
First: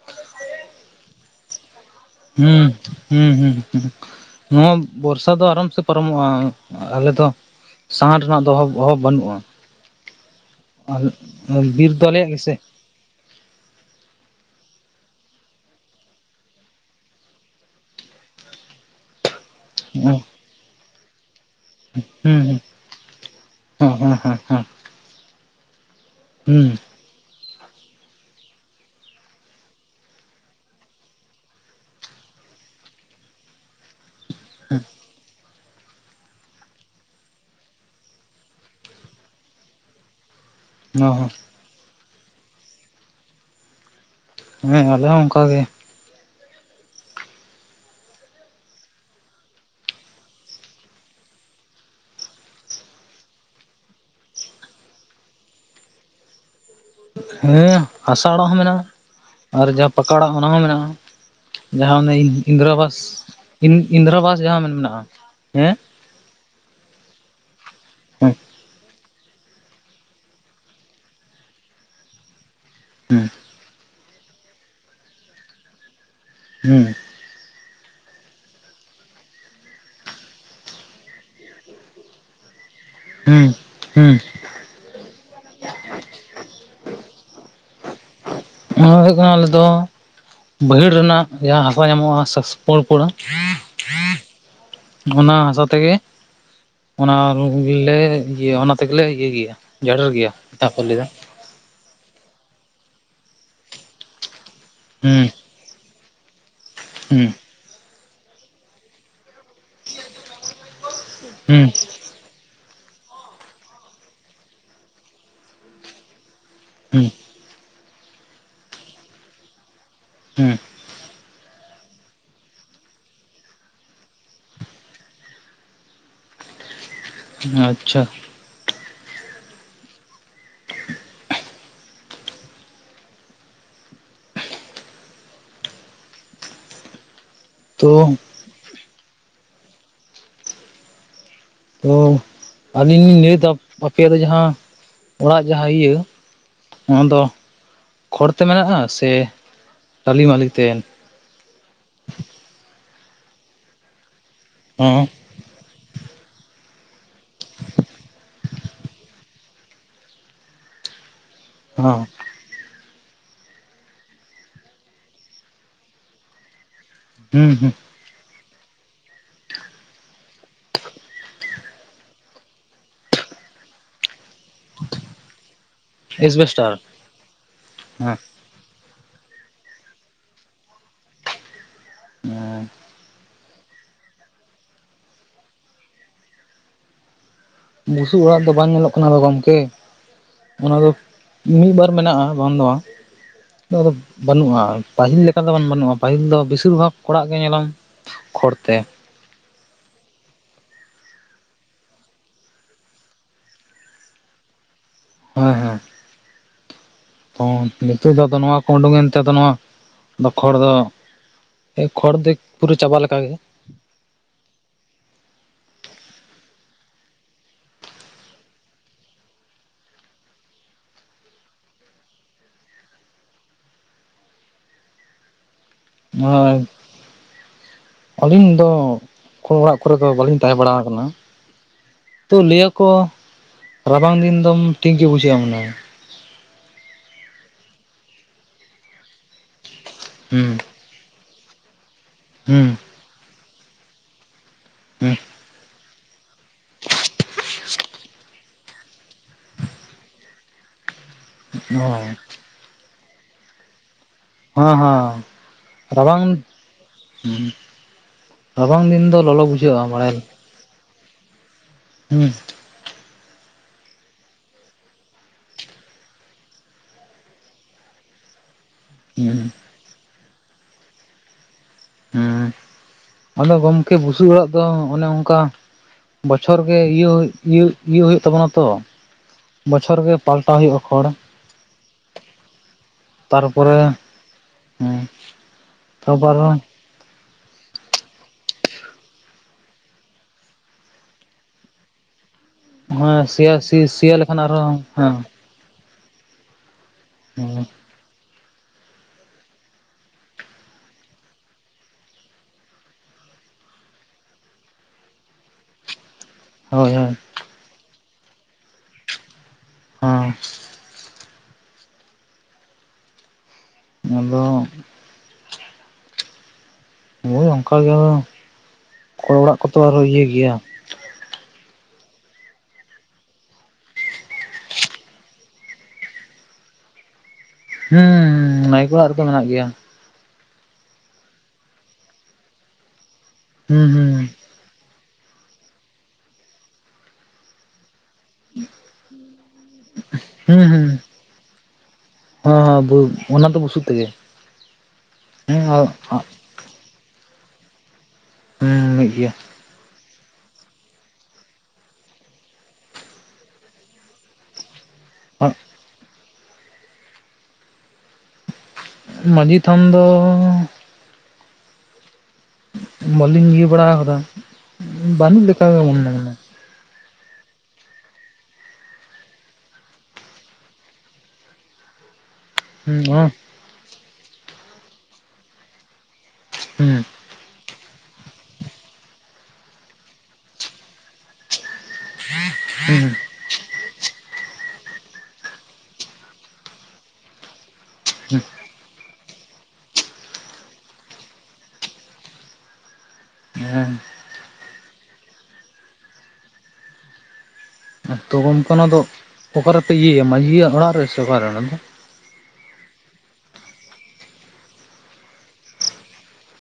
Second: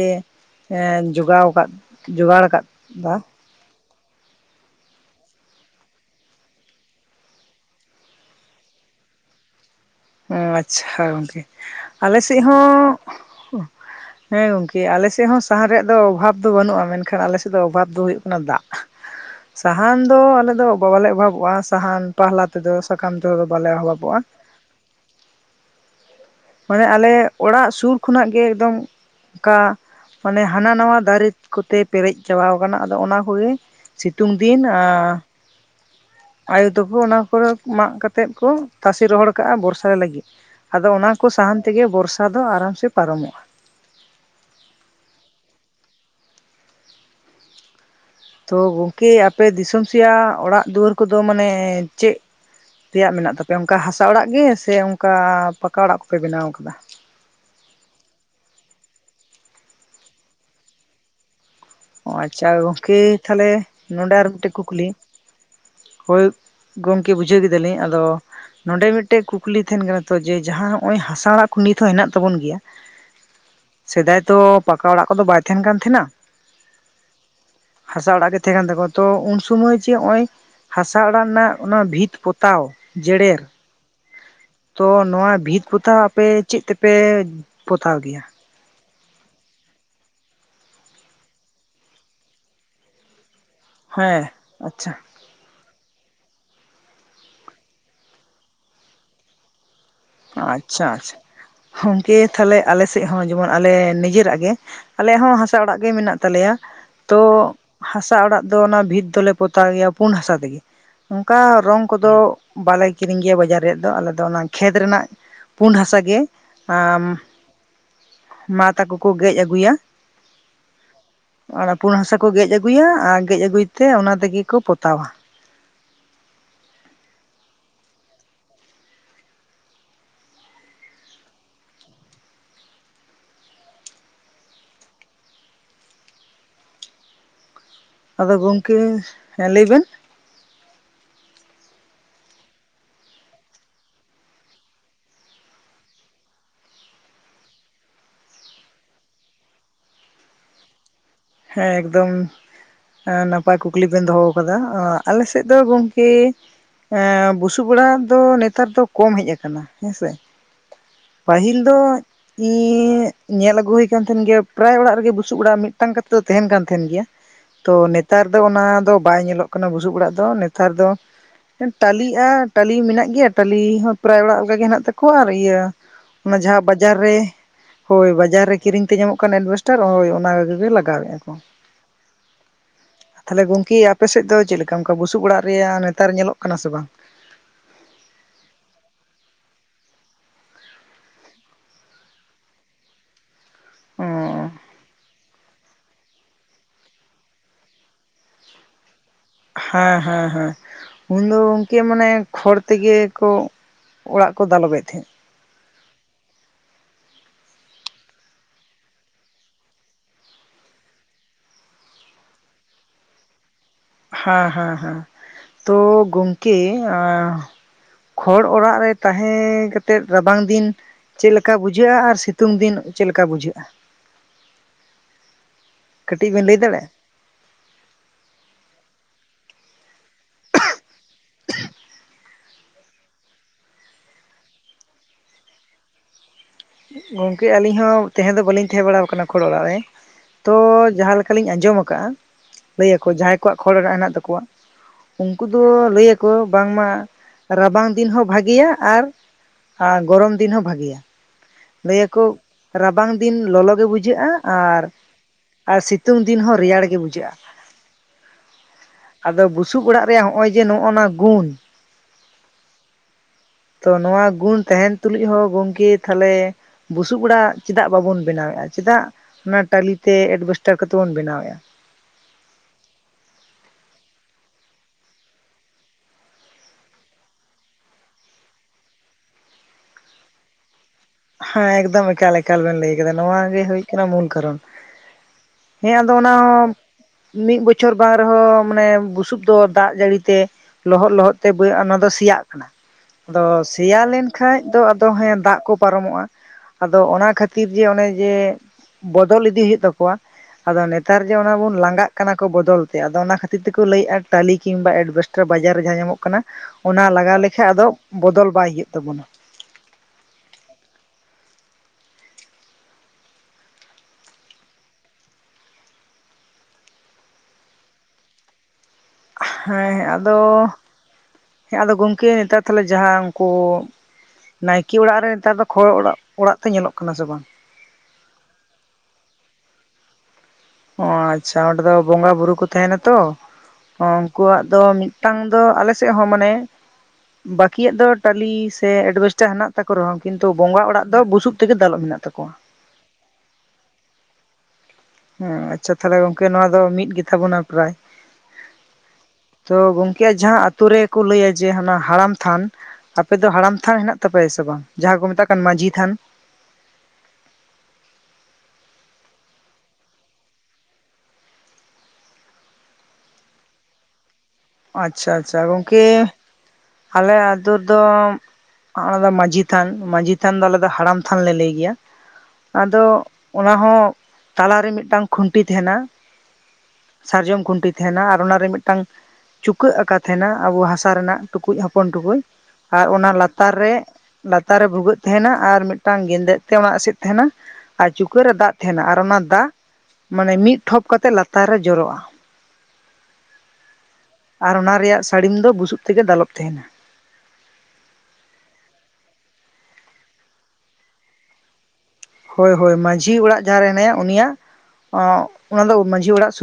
ᱡᱚᱜᱟᱣ ᱟᱠᱟᱫ? ᱡᱚᱜᱟᱲ ᱟᱠᱟᱫ ᱦᱩᱸ, ᱫᱟ ᱦᱩᱸ ᱦᱩᱸ ᱦᱩᱸ ᱱᱚᱣᱟ ᱵᱚᱨᱥᱟ ᱫᱚ ᱟᱨᱟᱢ ᱥᱮ ᱯᱟᱨᱚᱢᱚᱜᱼᱟ ᱟᱞᱮ ᱫᱚ ᱥᱟᱦᱟᱱ ᱨᱮᱱᱟᱜ ᱫᱚ ᱚᱵᱷᱟᱵ ᱚᱵᱷᱟᱵ ᱵᱟᱹᱱᱩᱜᱼᱟ᱾ ᱚ ᱟᱪᱪᱷᱟ ᱜᱚᱝᱠᱮ ᱵᱤᱨ ᱫᱚ ᱟᱞᱮ ᱟᱞᱮᱭᱟᱜ ᱥᱮᱫ ᱜᱮᱥᱮ ᱦᱚᱸ ᱦᱮᱸ ᱜᱚᱝᱠᱮ ᱟᱞᱮ ᱥᱮᱫ ᱦᱚᱸ ᱥᱟᱦᱟᱱ ᱨᱮᱭᱟᱜ ᱫᱚ ᱚᱵᱷᱟᱵ ᱫᱚ ᱵᱟᱹᱱᱩᱜᱼᱟ ᱢᱮᱱᱠᱷᱟᱱ ᱟᱞᱮᱥᱮᱫ ᱫᱚ ᱚᱵᱷᱟᱵ ᱫᱚ ᱦᱩᱭᱩᱜ ᱠᱟᱱᱟ ᱫᱟᱜ᱾ [inaudible] ᱥᱟᱦᱟᱱ ᱫᱚ ᱦᱩᱸ ᱟᱞᱮ ᱫᱚ ᱵᱟ ᱵᱟᱞᱮ ᱚᱵᱷᱟᱵᱚᱜᱼᱟ ᱥᱟᱦᱟᱱ ᱦᱩᱸ ᱯᱟᱦᱞᱟ ᱦᱮᱸ ᱛᱮᱫᱚ ᱥᱟᱠᱟᱢ ᱛᱮᱫᱚ ᱵᱟᱞᱮ ᱦᱮᱸ ᱚᱵᱷᱟᱵᱚᱜᱼᱟ᱾ ᱦᱮᱸ ᱦᱮᱸ ᱦᱩᱸ ᱢᱟᱱᱮ ᱟᱞᱮ ᱚᱲᱟᱜ ᱥᱩᱨ ᱠᱷᱚᱱᱟᱜ ᱜᱮ ᱮᱠᱫᱚᱢ ᱠᱟ ᱢᱟᱱᱮ ᱦᱟᱱᱟ ᱱᱟᱣᱟ ᱫᱟᱨᱮ ᱠᱚᱛᱮ ᱯᱮᱨᱮᱡ ᱪᱟᱵᱟᱣ ᱟᱠᱟᱱᱟ ᱟᱫᱚ ᱚᱱᱟ ᱠᱚᱜᱮ ᱥᱤᱛᱩᱝ ᱫᱤᱱ ᱟᱻ ᱟᱭᱳ ᱛᱟᱠᱚ ᱚᱱᱟ ᱠᱚᱨᱮ ᱢᱟᱜ ᱠᱟᱛᱮᱜ ᱠᱚ ᱛᱟᱥᱮ ᱨᱚᱦᱚᱲ ᱠᱟᱜᱼᱟ ᱵᱚᱨᱥᱟ ᱞᱟᱹᱜᱤᱫ ᱟᱫᱚ ᱚᱱᱟ ᱚ ᱠᱚ ᱦᱚᱸ ᱥᱟᱦᱟᱱ ᱛᱮᱜᱮ ᱵᱚᱨᱥᱟ ᱫᱚ ᱟᱨᱟᱢ ᱥᱮ ᱯᱟᱨᱚᱢᱚᱜᱼᱟ᱾ ᱦᱮᱸ ᱟᱞᱮ ᱦᱚᱸ ᱚᱱᱠᱟ ᱜᱮ᱾ ᱛᱚ ᱜᱚᱝᱠᱮ ᱟᱯᱮ ᱫᱤᱥᱚᱢ ᱥᱮᱭᱟᱜ ᱚᱲᱟᱜ ᱫᱩᱣᱟᱹᱨ ᱠᱚᱫᱚ ᱢᱟᱱᱮ ᱪᱮᱜ ᱛᱮᱭᱟᱜ ᱢᱮᱱᱟᱜ ᱛᱟᱯᱮᱭᱟ, ᱚᱝᱠᱟ ᱦᱟᱥᱟ ᱚᱲᱟᱜ ᱜᱮ ᱥᱮ ᱚᱝᱠᱟ ᱯᱟᱠᱟ ᱚᱲᱟᱜ ᱠᱚᱯᱮ ᱵᱮᱱᱟᱣ ᱟᱠᱟᱫᱟ? ᱦᱮᱸ ᱦᱟᱥᱟ ᱚᱲᱟᱜ ᱦᱚᱸ ᱢᱮᱱᱟᱜᱼᱟ ᱟᱨ ᱡᱟᱦᱟᱸ ᱯᱟᱠᱟ ᱚᱸᱴᱲᱟᱜ ᱚᱱᱟ ᱦᱚᱸ ᱢᱮᱱᱟᱜᱼᱟ᱾ ᱡᱟᱦᱟᱸ ᱚ ᱚᱱᱮ ᱟᱪᱪᱷᱟ ᱜᱚᱝᱠᱮ ᱤᱱ-ᱤᱱᱫᱨᱟᱵᱟᱥ ᱛᱟᱦᱚᱞᱮ ᱱᱚᱰᱮ ᱟᱨ ᱤᱱ-ᱤᱱᱫᱨᱟᱵᱟᱥ ᱢᱤᱫᱴᱮᱡ ᱡᱟᱦᱟᱸ ᱠᱩᱠᱞᱤ ᱢᱮᱱᱟᱜᱼᱟ, ᱦᱮᱸ ᱦᱳᱭ ᱜᱚᱢᱠᱮ ᱵᱩᱡᱷᱟᱹᱣ ᱠᱮᱫᱟᱞᱤᱧ ᱟᱫᱚ ᱦᱩᱸ ᱱᱚᱸᱰᱮ ᱢᱤᱫᱴᱮᱡ ᱠᱩᱠᱞᱤ ᱛᱟᱸᱦᱮᱱ ᱠᱟᱱᱟ ᱛᱚ ᱡᱮ ᱡᱟᱦᱟᱸ ᱦᱚᱸᱜᱼᱚᱭ ᱦᱟᱥᱟ ᱚᱲᱟᱜ ᱱᱤᱛ ᱦᱚᱸ ᱦᱮᱱᱟᱜ ᱛᱟᱵᱚᱱ ᱜᱮᱭᱟ ᱦᱮᱸ ᱥᱮᱫᱟᱭ ᱛᱚ ᱯᱟᱠᱟ ᱚᱲᱟᱜ ᱠᱚᱫᱚ ᱵᱟᱭ ᱛᱟᱸᱦᱮᱱ ᱠᱟᱱ ᱛᱟᱸᱦᱮᱱᱟ ᱦᱩᱸ ᱦᱟᱥᱟ ᱚᱸᱲᱟᱜ ᱜᱮ ᱛᱟᱦᱮᱸ ᱠᱟᱱ ᱛᱟᱠᱚᱣᱟ ᱛᱚ ᱩᱱ ᱥᱩᱢᱚᱭ ᱡᱮ ᱦᱚᱜᱼᱚᱭ ᱦᱟᱥᱟ ᱚᱸᱲᱟᱜ ᱨᱮᱱᱟᱜ ᱚᱱᱟ ᱵᱷᱤᱛ ᱯᱚᱛᱟᱣ ᱡᱮᱨᱮᱲ ᱦᱩᱸ ᱦᱩᱸ ᱛᱚ ᱱᱚᱣᱟ ᱵᱷᱤᱛ ᱯᱚᱛᱟᱣ ᱟᱯᱮ ᱪᱮᱫ ᱛᱮᱯᱮ ᱯᱚᱛᱟᱣ ᱜᱮᱭᱟ? ᱚᱱᱟ ᱫᱚ ᱦᱩᱭᱩᱜ ᱠᱟᱱᱟ ᱟᱞᱮ ᱫᱚ ᱵᱟᱹᱭᱦᱟᱹᱲ ᱨᱮᱱᱟᱜ ᱡᱟᱦᱟᱸ ᱦᱟᱥᱟ ᱧᱟᱢᱚᱜᱼᱟ ᱯᱳᱲ ᱯᱳᱲ ᱟᱜ ᱦᱮᱸ ᱟᱪᱪᱷᱟ ᱚᱱᱟ ᱦᱟᱥᱟ ᱛᱮᱜᱮ ᱚᱱᱟ ᱨᱩᱢ ᱞᱮ ᱤᱭᱟᱹᱭᱟ ᱚᱱᱟ ᱛᱮᱜᱮᱞᱮ ᱤᱭᱟᱹᱭ ᱜᱮᱭᱟ᱾ ᱡᱮᱨᱮᱲ ᱜᱮᱭᱟ ᱡᱟᱦᱟᱸ ᱠᱚ ᱟᱪᱪᱷᱟ ᱞᱟᱹᱭᱟ ᱟᱪᱪᱷᱟ ᱜᱚᱝᱠᱮ ᱛᱟᱦᱟᱞᱮ ᱟᱞᱮᱥᱮᱫ ᱦᱚᱸ ᱡᱮᱢᱚᱱ ᱟᱞᱮ ᱱᱤᱡᱮᱨᱟᱜ ᱜᱮ ᱟᱞᱮ ᱦᱩᱸ ᱦᱚᱸ ᱦᱟᱥᱟ ᱚᱸᱲᱟᱜ ᱜᱮ ᱢᱮᱱᱟᱜ ᱛᱟᱞᱮᱭᱟ ᱛᱚ ᱦᱩᱸ ᱦᱟᱥᱟ ᱚᱸᱲᱟᱜ ᱫᱚ ᱚᱱᱟ ᱵᱷᱤᱛ ᱫᱚᱞᱮ ᱯᱚᱛᱟᱣ ᱜᱮᱭᱟ ᱯᱩᱸᱰ ᱦᱟᱥᱟ ᱛᱮᱜᱮ ᱚᱱᱠᱟ ᱦᱩᱸ ᱨᱚᱝ ᱠᱚᱫᱚ ᱵᱟᱞᱮ ᱠᱤᱨᱤᱧ ᱜᱮᱭᱟ ᱵᱟᱡᱟᱨ ᱨᱮᱭᱟᱜ ᱫᱚ, ᱟᱞᱮ ᱫᱚ ᱚᱱᱟ ᱠᱷᱮᱛ ᱨᱮᱱᱟᱜ ᱯᱩᱹᱰ ᱦᱟᱥᱟ ᱜᱮ ᱟᱢ ᱦᱩᱸ ᱢᱟ ᱛᱟᱠᱚ ᱠᱚ ᱜᱮᱡ ᱟᱹᱜᱩᱭᱟ ᱦᱩᱸ ᱚᱱᱟ ᱯᱩᱸᱲ ᱦᱟᱥᱟ ᱠᱚ ᱜᱮᱡ ᱟᱹᱜᱩᱭᱟ ᱟᱨ ᱜᱮᱡ ᱟᱹᱜᱩᱭ ᱛᱮ ᱚᱱᱟ ᱛᱮᱜᱮ ᱠᱚ ᱯᱚᱛᱟᱣᱟ᱾ ᱟᱪᱪᱷᱟ ᱛᱚ ᱟᱫᱚ ᱜᱚᱝᱠᱮ ᱦᱮᱸ ᱞᱟᱹᱭ ᱵᱮᱱ ᱛᱚ ᱟᱹᱞᱤᱧ ᱞᱤᱧ ᱞᱟᱹᱭ ᱮᱫᱟ ᱟᱯᱮᱭᱟᱜ ᱫᱚ ᱡᱟᱦᱟᱸ ᱚᱲᱟᱜ ᱡᱟᱦᱟᱸ ᱤᱭᱟᱹ ᱱᱚᱣᱟ ᱫᱚ ᱠᱷᱚᱲ ᱛᱮ ᱢᱮᱱᱟᱜᱼᱟ ᱥᱮ ᱴᱟᱹᱞᱤ ᱢᱟᱹᱞᱤ ᱛᱮ ᱦᱮᱸ ᱮᱠᱫᱚᱢ ᱱᱟᱯᱟᱭ ᱠᱩᱠᱞᱤ ᱵᱮᱱ ᱫᱚᱦᱚ ᱟᱠᱟᱫᱟ ᱦᱮᱸ ᱟᱞᱮ ᱛᱮᱫ ᱫᱚ ᱜᱚᱝᱠᱮ ᱮᱸ ᱵᱩᱥᱩᱵ ᱚᱲᱟᱜ ᱫᱚ ᱱᱮᱛᱟᱨ ᱫᱚ ᱠᱚᱢ ᱦᱮᱡ ᱟᱠᱟᱱᱟ ᱦᱮᱸᱥᱮ ᱯᱟᱹᱦᱤᱞ ᱫᱚ ᱤ ᱧᱮᱞ ᱟᱹᱜᱩ ᱦᱩᱭ ᱠᱟᱱ ᱛᱟᱦᱮᱱ ᱜᱮᱭᱟ ᱯᱨᱟᱭ ᱚᱲᱟᱜ ᱨᱮᱜᱮ ᱵᱩᱥᱩᱵ ᱚᱲᱟᱜ ᱢᱤᱫᱴᱟᱝ ᱠᱟᱛᱮᱫ ᱛᱟᱦᱮᱱ ᱠᱟᱱ ᱛᱟᱦᱮᱱ ᱜᱮᱭᱟ ᱦᱩᱸ ᱦᱩᱸ ᱛᱚ ᱱᱮᱛᱟᱨ ᱫᱚ ᱚᱱᱟ ᱫᱚ ᱵᱟᱭ ᱧᱮᱞᱚᱜ ᱠᱟᱱᱟ ᱵᱩᱥᱩᱵ ᱚᱸᱲᱟᱜ ᱫᱚ ᱱᱮᱛᱟᱨ ᱫᱚ ᱴᱟᱞᱤᱜᱼᱟ ᱴᱟᱞᱤ ᱢᱮᱱᱟᱜ ᱜᱮᱭᱟ ᱴᱟᱞᱤ ᱦᱚᱸ ᱯᱨᱟᱭ ᱚᱲᱟᱜ ᱞᱮᱠᱟᱜᱮ ᱦᱮᱱᱟᱜ ᱛᱟᱠᱚᱣᱟ ᱟᱨ ᱤᱭᱟᱹ ᱚᱱᱟ ᱡᱟᱦᱟᱸ ᱮᱥᱵᱮᱥᱴᱟᱨ ᱵᱟᱡᱟᱨ ᱨᱮ ᱦᱳᱭ ᱦᱮᱸ ᱵᱟᱡᱟᱨ ᱨᱮ ᱠᱤᱨᱤᱧ ᱛᱮ ᱧᱟᱢᱚᱜ ᱠᱟᱱᱟ ᱮᱰᱵᱮᱥᱴᱟᱨ ᱦᱳᱭ ᱚᱱᱟ ᱠᱚᱜᱮ ᱞᱟᱜᱟᱣᱮᱫᱼᱟ ᱠᱚ᱾ ᱦᱮᱸ ᱛᱟᱦᱚᱞᱮ ᱜᱚᱝᱠᱮ ᱟᱯᱮᱥᱮᱫ ᱫᱚ ᱪᱮᱫ ᱞᱮᱠᱟ ᱚᱱᱠᱟ ᱵᱩᱥᱩᱵ ᱚᱲᱟᱜ ᱨᱮᱭᱟᱜ ᱱᱮᱛᱟᱨ ᱧᱮᱞᱚᱜ ᱠᱟᱱᱟ ᱥᱮ ᱵᱟᱝ? ᱵᱩᱥᱩᱵ ᱚᱲᱟᱜ ᱫᱚ ᱵᱟᱝ ᱧᱮᱞᱚᱜ ᱠᱟᱱᱟ ᱜᱚᱝᱠᱮ᱾ ᱚᱱᱟ ᱫᱚ ᱢᱤᱫ ᱵᱟᱨ ᱢᱮᱱᱟᱜᱼᱟ ᱵᱟᱝ ᱫᱚ ᱵᱟᱝ ᱩᱱᱟᱸᱜ ᱫᱚ ᱚᱸ ᱵᱟᱹᱱᱩᱜᱼᱟ, ᱯᱟᱹᱦᱤᱞ ᱞᱮᱠᱟ ᱚᱱᱠᱟ ᱛᱟᱵᱚᱱᱟ ᱵᱟᱹᱱᱩᱜᱼᱟ ᱯᱟᱹᱦᱤᱞ ᱫᱚ ᱵᱮᱥᱤᱨ ᱵᱷᱟᱜ ᱚᱲᱟᱜ ᱜᱮ ᱧᱮᱞᱟᱢ ᱠᱷᱚᱲ ᱛᱮ᱾ ᱦᱮᱸ ᱦᱮᱸ ᱦᱮᱸ ᱩᱱᱫᱚ ᱜᱚᱝᱠᱮ ᱢᱟᱱᱮ ᱠᱷᱚᱲ ᱛᱮᱜᱮ ᱠᱚ, ᱚᱲᱟᱜ ᱠᱚ ᱫᱟᱞᱚᱵᱮᱫ ᱛᱟᱦᱮᱸᱫ᱾ ᱦᱮᱸ ᱦᱮᱸ ᱦᱚᱸ ᱱᱤᱛᱚᱜ ᱫᱚ ᱟᱫᱚ ᱱᱚᱣᱟ ᱠᱚ ᱩᱰᱩᱠᱮᱱ ᱛᱮᱫᱚ ᱱᱚᱣᱟ ᱵᱟᱠᱷᱚᱲ ᱫᱚ ᱠᱷᱚᱲ ᱫᱚ ᱯᱩᱨᱟᱹ ᱪᱟᱵᱟ ᱞᱮᱠᱟᱜ ᱜᱮ᱾ ᱦᱮᱸ ᱦᱮᱸ ᱦᱮᱸ ᱛ ᱜᱚᱝᱠᱮ ᱟ ᱠᱷᱚᱲ ᱚᱲᱟᱜ ᱨᱮ ᱛᱟᱦᱮᱸ ᱠᱟᱛᱮᱫ ᱨᱟᱵᱟᱝ ᱫᱤᱱ- ᱪᱮᱫ ᱞᱮᱠᱟ ᱵᱩᱡᱷᱟᱹᱜᱼᱟ, ᱟᱨ ᱥᱤᱛᱩᱝ ᱫᱤᱱ ᱪᱮᱫ ᱞᱮᱠᱟ ᱵᱩᱡᱷᱟᱹᱜᱼᱟ? ᱠᱟᱹᱴᱤᱡ ᱵᱮᱱ ᱦᱳᱭ ᱞᱟᱹᱭ ᱫᱟᱲᱮᱭᱟᱜᱼᱟ ᱟᱹᱞᱤᱧ ᱫᱚ ᱠᱷᱚᱲ ᱚᱲᱟᱜ ᱠᱚᱨᱮᱫᱚ ᱵᱟᱹᱞᱤᱧ ᱛᱟᱦᱮᱸ ᱵᱟᱲᱟ ᱟᱠᱟᱱᱟ᱾ ᱛᱚ ᱞᱟᱹᱭᱟᱠᱚ ᱨᱟᱵᱟᱝ ᱫᱤᱱ ᱫᱚᱢ ᱴᱷᱤᱠ ᱜᱮ ᱵᱩᱡᱷᱟᱹᱜᱼᱟ ᱢᱚᱱᱮ ᱦᱳᱭ᱾ ᱜᱚᱝᱠᱮ ᱟᱹᱞᱤᱧ ᱦᱚᱸ ᱛᱟᱦᱮᱸ ᱫᱚ ᱵᱟᱹᱞᱤᱧ ᱛᱟᱦᱮᱸ ᱵᱟᱲᱟ ᱠᱟᱱᱟ ᱠᱷᱚᱲ ᱚᱲᱟᱜ, ᱨᱮ ᱦᱚᱭ ᱛᱚ ᱡᱟᱦᱟᱸ ᱞᱮᱠᱟ ᱞᱤᱧ ᱟᱸᱡᱚᱢ ᱠᱟᱫᱼᱟ, ᱦᱩᱸ ᱞᱟᱹᱭᱟ ᱠᱚ ᱡᱟᱦᱟᱸᱭ ᱠᱚᱣᱟᱜ ᱠᱷᱚᱲ ᱦᱮᱱᱟᱜ ᱛᱟᱠᱚᱣᱟ, ᱦᱩᱸ ᱩᱱᱠᱩ ᱫᱚ ᱞᱟᱹᱭ ᱠᱚ ᱵᱟᱝᱢᱟ ᱨᱟᱵᱟᱝ ᱫᱤᱱ ᱦᱚᱸ ᱵᱷᱟᱜᱤᱭᱟ ᱟᱨ ᱜᱚᱨᱚᱢ ᱫᱤᱱ ᱦᱚᱸ ᱵᱷᱟᱜᱭᱟ᱾ ᱦᱮᱸ ᱞᱟᱹᱭᱟᱠᱚ ᱨᱟᱵᱟᱝ ᱫᱤᱱ ᱞᱚᱞᱚᱜ ᱜᱮ ᱵᱩᱡᱷᱟᱹᱜᱼᱟ, ᱟᱨ, ᱦᱮᱸ ᱟᱨ ᱥᱤᱛᱩᱝ ᱨᱟᱵᱟᱝ ᱫᱤᱱ ᱦᱚᱸ ᱨᱮᱭᱟᱲ ᱜᱮ ᱵᱩᱡᱷᱟᱹᱜᱼᱟ᱾ ᱨᱟᱵᱟᱝ ᱫᱤᱱ ᱫᱚ ᱟᱫᱚ ᱞᱚᱞᱚ ᱵᱩᱥᱩᱵ ᱵᱩᱡᱷᱟᱹᱜᱼᱟ ᱚᱲᱟᱜ ᱵᱟᱲᱟᱭ ᱨᱮᱭᱟᱜ ᱦᱚᱸᱜᱼᱚᱭ ᱡᱮ ᱱᱚᱜᱼᱚᱭ ᱱᱚᱣᱟ ᱜᱩᱱ᱾ ᱦᱩᱸ ᱛᱚ ᱱᱚᱣᱟ ᱜᱩᱱ ᱛᱟᱦᱮᱱ ᱛᱩᱞᱩᱡ ᱦᱚᱸ ᱜᱚᱝᱠᱮ ᱛᱟᱦᱞᱮ ᱵᱩᱥᱩᱵ ᱚᱲᱟᱜ ᱪᱮᱫᱟᱜ ᱵᱟᱵᱚᱱ ᱵᱮᱱᱟᱣᱮᱫᱼᱟ? ᱪᱮᱫᱟᱜ ᱦᱩᱸ ᱚᱱᱟ ᱴᱟᱞᱤᱛᱮ ᱮᱰᱵᱮᱥᱴᱟᱨ ᱠᱟᱛᱮ ᱵᱚᱱ ᱵᱮᱱᱟᱣᱮᱜᱼᱟ? ᱦᱩᱸ ᱟᱫᱚ ᱜᱚᱝᱠᱮ ᱵᱩᱥᱩᱵ ᱚᱲᱟᱜ ᱫᱚ ᱚᱱᱮ ᱚᱱᱠᱟ᱾ ᱵᱚᱪᱷᱚᱨ ᱜᱮ ᱤᱭᱟᱹ ᱤᱭᱟᱹ ᱦᱩᱭᱩᱜ ᱛᱟᱵᱚᱱᱟ ᱛᱚ᱾ ᱵᱚᱪᱷᱚᱨ ᱜᱮ ᱯᱟᱞᱴᱟᱣ ᱦᱩᱭᱩᱜᱼᱟ ᱠᱷᱚᱲ᱾ ᱦᱮᱸ ᱮᱫᱚᱢ ᱮᱠᱟᱞ ᱮᱠᱟᱞ ᱵᱮᱱ ᱞᱟᱹᱭ ᱟᱠᱟᱫᱟ ᱱᱚᱣᱟ ᱜᱮ ᱦᱩᱭᱩᱜ ᱛᱟᱨᱯᱚᱨᱮ ᱠᱟᱱᱟ ᱢᱩᱞ ᱠᱟᱨᱚᱱ᱾ ᱦᱮᱸ ᱦᱮᱸ ᱟᱫᱚ ᱚᱱᱟ ᱛᱟᱨᱯᱚᱨ ᱦᱚᱸ ᱢᱤᱫ ᱵᱚᱪᱷᱚᱨ ᱵᱟᱝ ᱨᱮᱦᱚᱸ ᱢᱟᱱᱮ ᱵᱩᱥᱩᱵ ᱫᱚ ᱫᱟᱜ ᱡᱟᱹᱲᱤ ᱛᱮ, ᱞᱚᱦᱚᱫ ᱞᱚᱦᱚᱫ ᱛᱮ ᱵᱟᱹᱭᱟᱹ ᱟ ᱱᱚᱱᱟ ᱫᱚ ᱥᱮᱭᱟᱜ ᱦᱮᱸ ᱟᱫᱚ ᱥᱤ ᱥᱮᱭᱟ ᱞᱮᱠᱷᱟᱱ ᱞᱮᱱᱠᱟᱱ ᱫᱚ ᱟᱨᱦᱚᱸ ᱟᱫᱚ ᱦᱮᱸ ᱫᱟᱜ ᱠᱚ ᱯᱟᱨᱚᱢᱚᱜᱼᱟ ᱟᱫᱚ ᱚᱱᱟ ᱦᱳᱭ ᱠᱷᱟᱹᱛᱤᱨ ᱡᱮ ᱚᱱᱮ ᱡᱮ ᱵᱚᱫᱚᱞ ᱤᱫᱤ ᱦᱩᱭᱩᱜ ᱛᱟᱠᱚᱣᱟ, ᱟᱫᱚ ᱱᱮᱛᱟᱨ ᱡᱮ ᱚᱱᱟ ᱵᱩᱱ ᱞᱟᱸᱜᱟᱜ ᱠᱟᱱᱟ ᱠᱚ ᱵᱚᱫᱚᱞ ᱛᱮ, ᱟᱫᱚ ᱚᱱᱟ ᱠᱷᱟᱹᱛᱤᱨ ᱛᱮᱠᱚ ᱞᱟᱹᱭᱮᱫᱼᱟ ᱴᱟᱞᱤ ᱠᱤᱵᱟ ᱮᱰᱵᱷᱮᱥᱴᱟᱨ ᱵᱟᱡᱟᱨ ᱨᱮ ᱡᱟᱦᱟᱸ ᱧᱟᱢᱚᱜ ᱠᱟᱱᱟ ᱦᱳᱭ ᱚᱱᱟ ᱞᱟᱜᱟᱣ ᱞᱮᱠᱷᱟᱡ ᱟᱫᱚ ᱵᱚᱫᱚᱞ ᱵᱟᱭ ᱦᱳᱭᱩᱜ ᱛᱟᱵᱚᱱᱟ ᱾ ᱦᱚᱸ ᱢᱮᱱ ᱫᱚ ᱦᱳᱭ ᱚᱱᱠᱟ ᱜᱮ ᱠᱷᱚᱲ ᱚᱲᱟᱜ ᱠᱚᱛᱚ ᱦᱮᱸ ᱟᱨᱚ ᱤᱭᱟᱹ ᱟᱫᱚ ᱜᱮᱭᱟ᱾ ᱦᱮᱸ ᱟᱫᱚ ᱜᱚᱢᱠᱮ ᱱᱮᱛᱟᱨ ᱛᱟᱦᱚᱞᱮ ᱡᱟᱦᱟᱸ ᱩᱱᱠᱩ ᱱᱟᱭᱠᱮ ᱚᱲᱟᱜ ᱨᱮ ᱱᱮᱛᱟᱨ ᱫᱚ ᱠᱷᱚᱲᱚ ᱚᱲᱟᱜ ᱚᱲᱟᱜ ᱛᱮ ᱧᱮᱞᱚᱜ ᱠᱟᱱᱟ ᱥᱮ ᱵᱟᱝ? ᱦᱩᱸᱻ ᱱᱟᱭᱤᱠ ᱚᱲᱟᱜ ᱨᱮᱫᱚ ᱢᱮᱱᱟᱜ ᱜᱮᱭᱟ᱾ ᱚ ᱟᱪᱪᱷᱟ ᱚᱸᱰᱮ ᱫᱚ ᱵᱚᱸᱜᱟ ᱵᱩᱨᱩ ᱠᱚ ᱛᱟᱦᱮᱱᱟ ᱛᱚ, ᱦᱩᱸ ᱦᱩᱸ ᱩᱱᱠᱩᱣᱟᱜ ᱫᱚ ᱢᱤᱫ ᱢᱤᱫᱴᱟᱝ ᱫᱚ ᱟᱞᱮ ᱥᱮᱫ ᱦᱚᱸ ᱢᱟᱱᱮ ᱵᱟᱹᱠᱤᱭᱟᱜ ᱫᱚ ᱴᱟᱹᱟᱞᱤ ᱥᱮ ᱮᱰᱵᱮᱥᱴᱟᱨ ᱦᱮᱱᱟᱜ ᱛᱟᱠᱚ ᱨᱮᱦᱚᱸ ᱩᱱ ᱠᱤᱱᱛᱩ ᱦᱩᱸ ᱵᱚᱸᱜᱟ ᱦᱩᱸ ᱚᱲᱟᱜ ᱫᱚ ᱵᱩᱥᱩᱵ ᱛᱮ ᱜᱮ ᱫᱟᱞᱚᱵ ᱢᱮᱱᱟᱜᱼᱟ᱾ ᱦᱚᱸ ᱦᱚᱸ ᱚᱱᱟ ᱫᱚ ᱵᱩᱥᱩᱵ ᱛᱮᱜᱮ ᱾ ᱦᱮᱸ ᱟᱪᱪᱷᱟ ᱛᱟᱦᱞᱮ ᱜᱚᱝᱠᱮ ᱱᱚᱣᱟ ᱫᱚ ᱢᱤᱫ ᱜᱮ ᱛᱟᱵᱚᱱᱟ ᱯᱨᱟᱭ ᱾ ᱦᱩᱸ ᱢᱤᱫ ᱜᱮᱭᱟ ᱛᱚ ᱜᱚᱝᱠᱮ ᱡᱟᱦᱟᱸ ᱟᱹᱛᱳ ᱨᱮᱠᱚ ᱞᱟᱹᱭᱟ ᱡᱮ ᱦᱟᱱᱟ ᱦᱟᱲᱟᱢ ᱛᱷᱟᱱ ᱟᱯᱮ ᱫᱚ ᱦᱟᱲᱟᱢ ᱛᱷᱟᱱ ᱦᱮᱱᱟᱜ ᱛᱟᱯᱮᱭᱟ ᱥᱮ ᱵᱟᱝ? ᱡᱟᱦᱟᱸ ᱠᱚ ᱢᱮᱛᱟᱜ ᱠᱟᱱ ᱢᱟᱺᱡᱷᱤ ᱛᱷᱟᱱ ᱢᱟᱹᱡᱷᱤ ᱛᱷᱟᱱ ᱫᱚ ᱵᱚᱞᱤᱧ ᱤᱭᱟᱹ ᱵᱟᱲᱟ ᱟᱠᱟᱫᱟ ᱾ ᱟᱪᱪᱷᱟ ᱵᱟᱹᱱᱩᱜ ᱞᱮᱠᱟ ᱟᱪᱪᱷᱟ ᱜᱮ ᱜᱚᱝᱠᱮ ᱟᱞᱮ ᱟᱛᱳ ᱫᱚ ᱟᱞᱮ ᱫᱚ ᱢᱟᱹᱡᱷᱤ ᱛᱷᱟᱱ ᱢᱟᱹᱡᱷᱤ ᱛᱷᱟᱱ ᱫᱚ ᱟᱞᱮ ᱫᱚ ᱦᱟᱲᱟᱢ ᱛᱷᱟᱱ ᱞᱮ ᱞᱟᱹᱭ ᱜᱮᱭᱟ ᱾ ᱦᱩᱸ ᱟᱫᱚ ᱚᱱᱟ ᱦᱚ ᱛᱟᱞᱟᱨᱮ ᱢᱤᱫᱴᱟᱝ ᱠᱷᱩᱱᱴᱤ ᱛᱟᱦᱮᱸᱱᱟ ᱦᱩᱸ ᱥᱟᱨᱡᱚᱢ ᱠᱷᱩᱱᱴᱤ ᱛᱟᱦᱮᱱᱟ ᱟᱨ ᱚᱱᱟᱨᱮ ᱢᱤᱫᱴᱟᱝ ᱪᱩᱠᱟᱹᱜ ᱟᱠᱟ ᱛᱟᱦᱮᱱᱟ ᱟᱵᱩ ᱦᱟᱥᱟ ᱨᱮᱱᱟᱜ ᱴᱩᱠᱩᱡ ᱦᱚᱯᱚᱱ ᱴᱩᱠᱩᱡ ᱟᱨ ᱦᱩᱸ ᱚᱱᱟ ᱞᱟᱛᱼ ᱼᱛᱟᱨ ᱨᱮ ᱞᱟᱛᱟᱨ ᱨᱮ ᱵᱷᱩᱜᱟᱹᱜ ᱛᱟᱦᱮᱱᱟ ᱟᱨ ᱢᱤᱫᱴᱟᱝ ᱜᱮᱸᱫᱮᱜ ᱛᱮ ᱚᱱᱟ ᱮᱥᱮᱫ ᱛᱟᱦᱮᱱᱟ ᱟᱨ ᱪᱩᱠᱟᱹ ᱨᱮ ᱫᱟᱜ ᱛᱟᱦᱮᱱᱟ ᱟᱨ ᱚᱱᱟ ᱫᱟᱜ ᱢᱟᱱᱮ ᱢᱤᱫ ᱴᱷᱚᱯ ᱠᱟᱛᱮᱜ ᱞᱟᱛᱟᱨ ᱨᱮ ᱡᱚᱨᱚᱜᱼᱟ ᱾ [unintelligible] ᱟᱨ ᱚᱱᱟ ᱨᱮᱭᱟᱜ ᱥᱟᱹᱲᱤᱢ ᱫᱚ ᱵᱩᱥᱩᱵ ᱛᱮᱜᱮ ᱫᱟᱞᱚᱵ ᱛᱟᱦᱮᱱᱟ ᱾ ᱛᱚ ᱜᱚᱢᱠᱮ ᱚᱱᱟ ᱫᱚ ᱚᱠᱟᱨᱮᱯᱮ ᱤᱭᱟᱹᱭᱟ ᱢᱟᱹᱡᱷᱤᱭᱟᱜ ᱚᱲᱟᱜ ᱨᱮ ᱥᱮ ᱚᱠᱟᱨᱮ ᱚᱱᱟ ᱫᱚ? ᱦᱳᱭ ᱦᱳᱭ ᱢᱟᱹᱡᱷᱤ ᱚᱲᱟᱜ ᱡᱟᱦᱟᱸ ᱨᱮ ᱦᱮᱱᱟᱭᱟ ᱩᱱᱤᱭᱟᱜ ᱚᱱᱟ ᱫᱚ ᱢᱟᱹᱡᱷᱤ ᱚᱲᱟᱜ ᱥᱩᱨ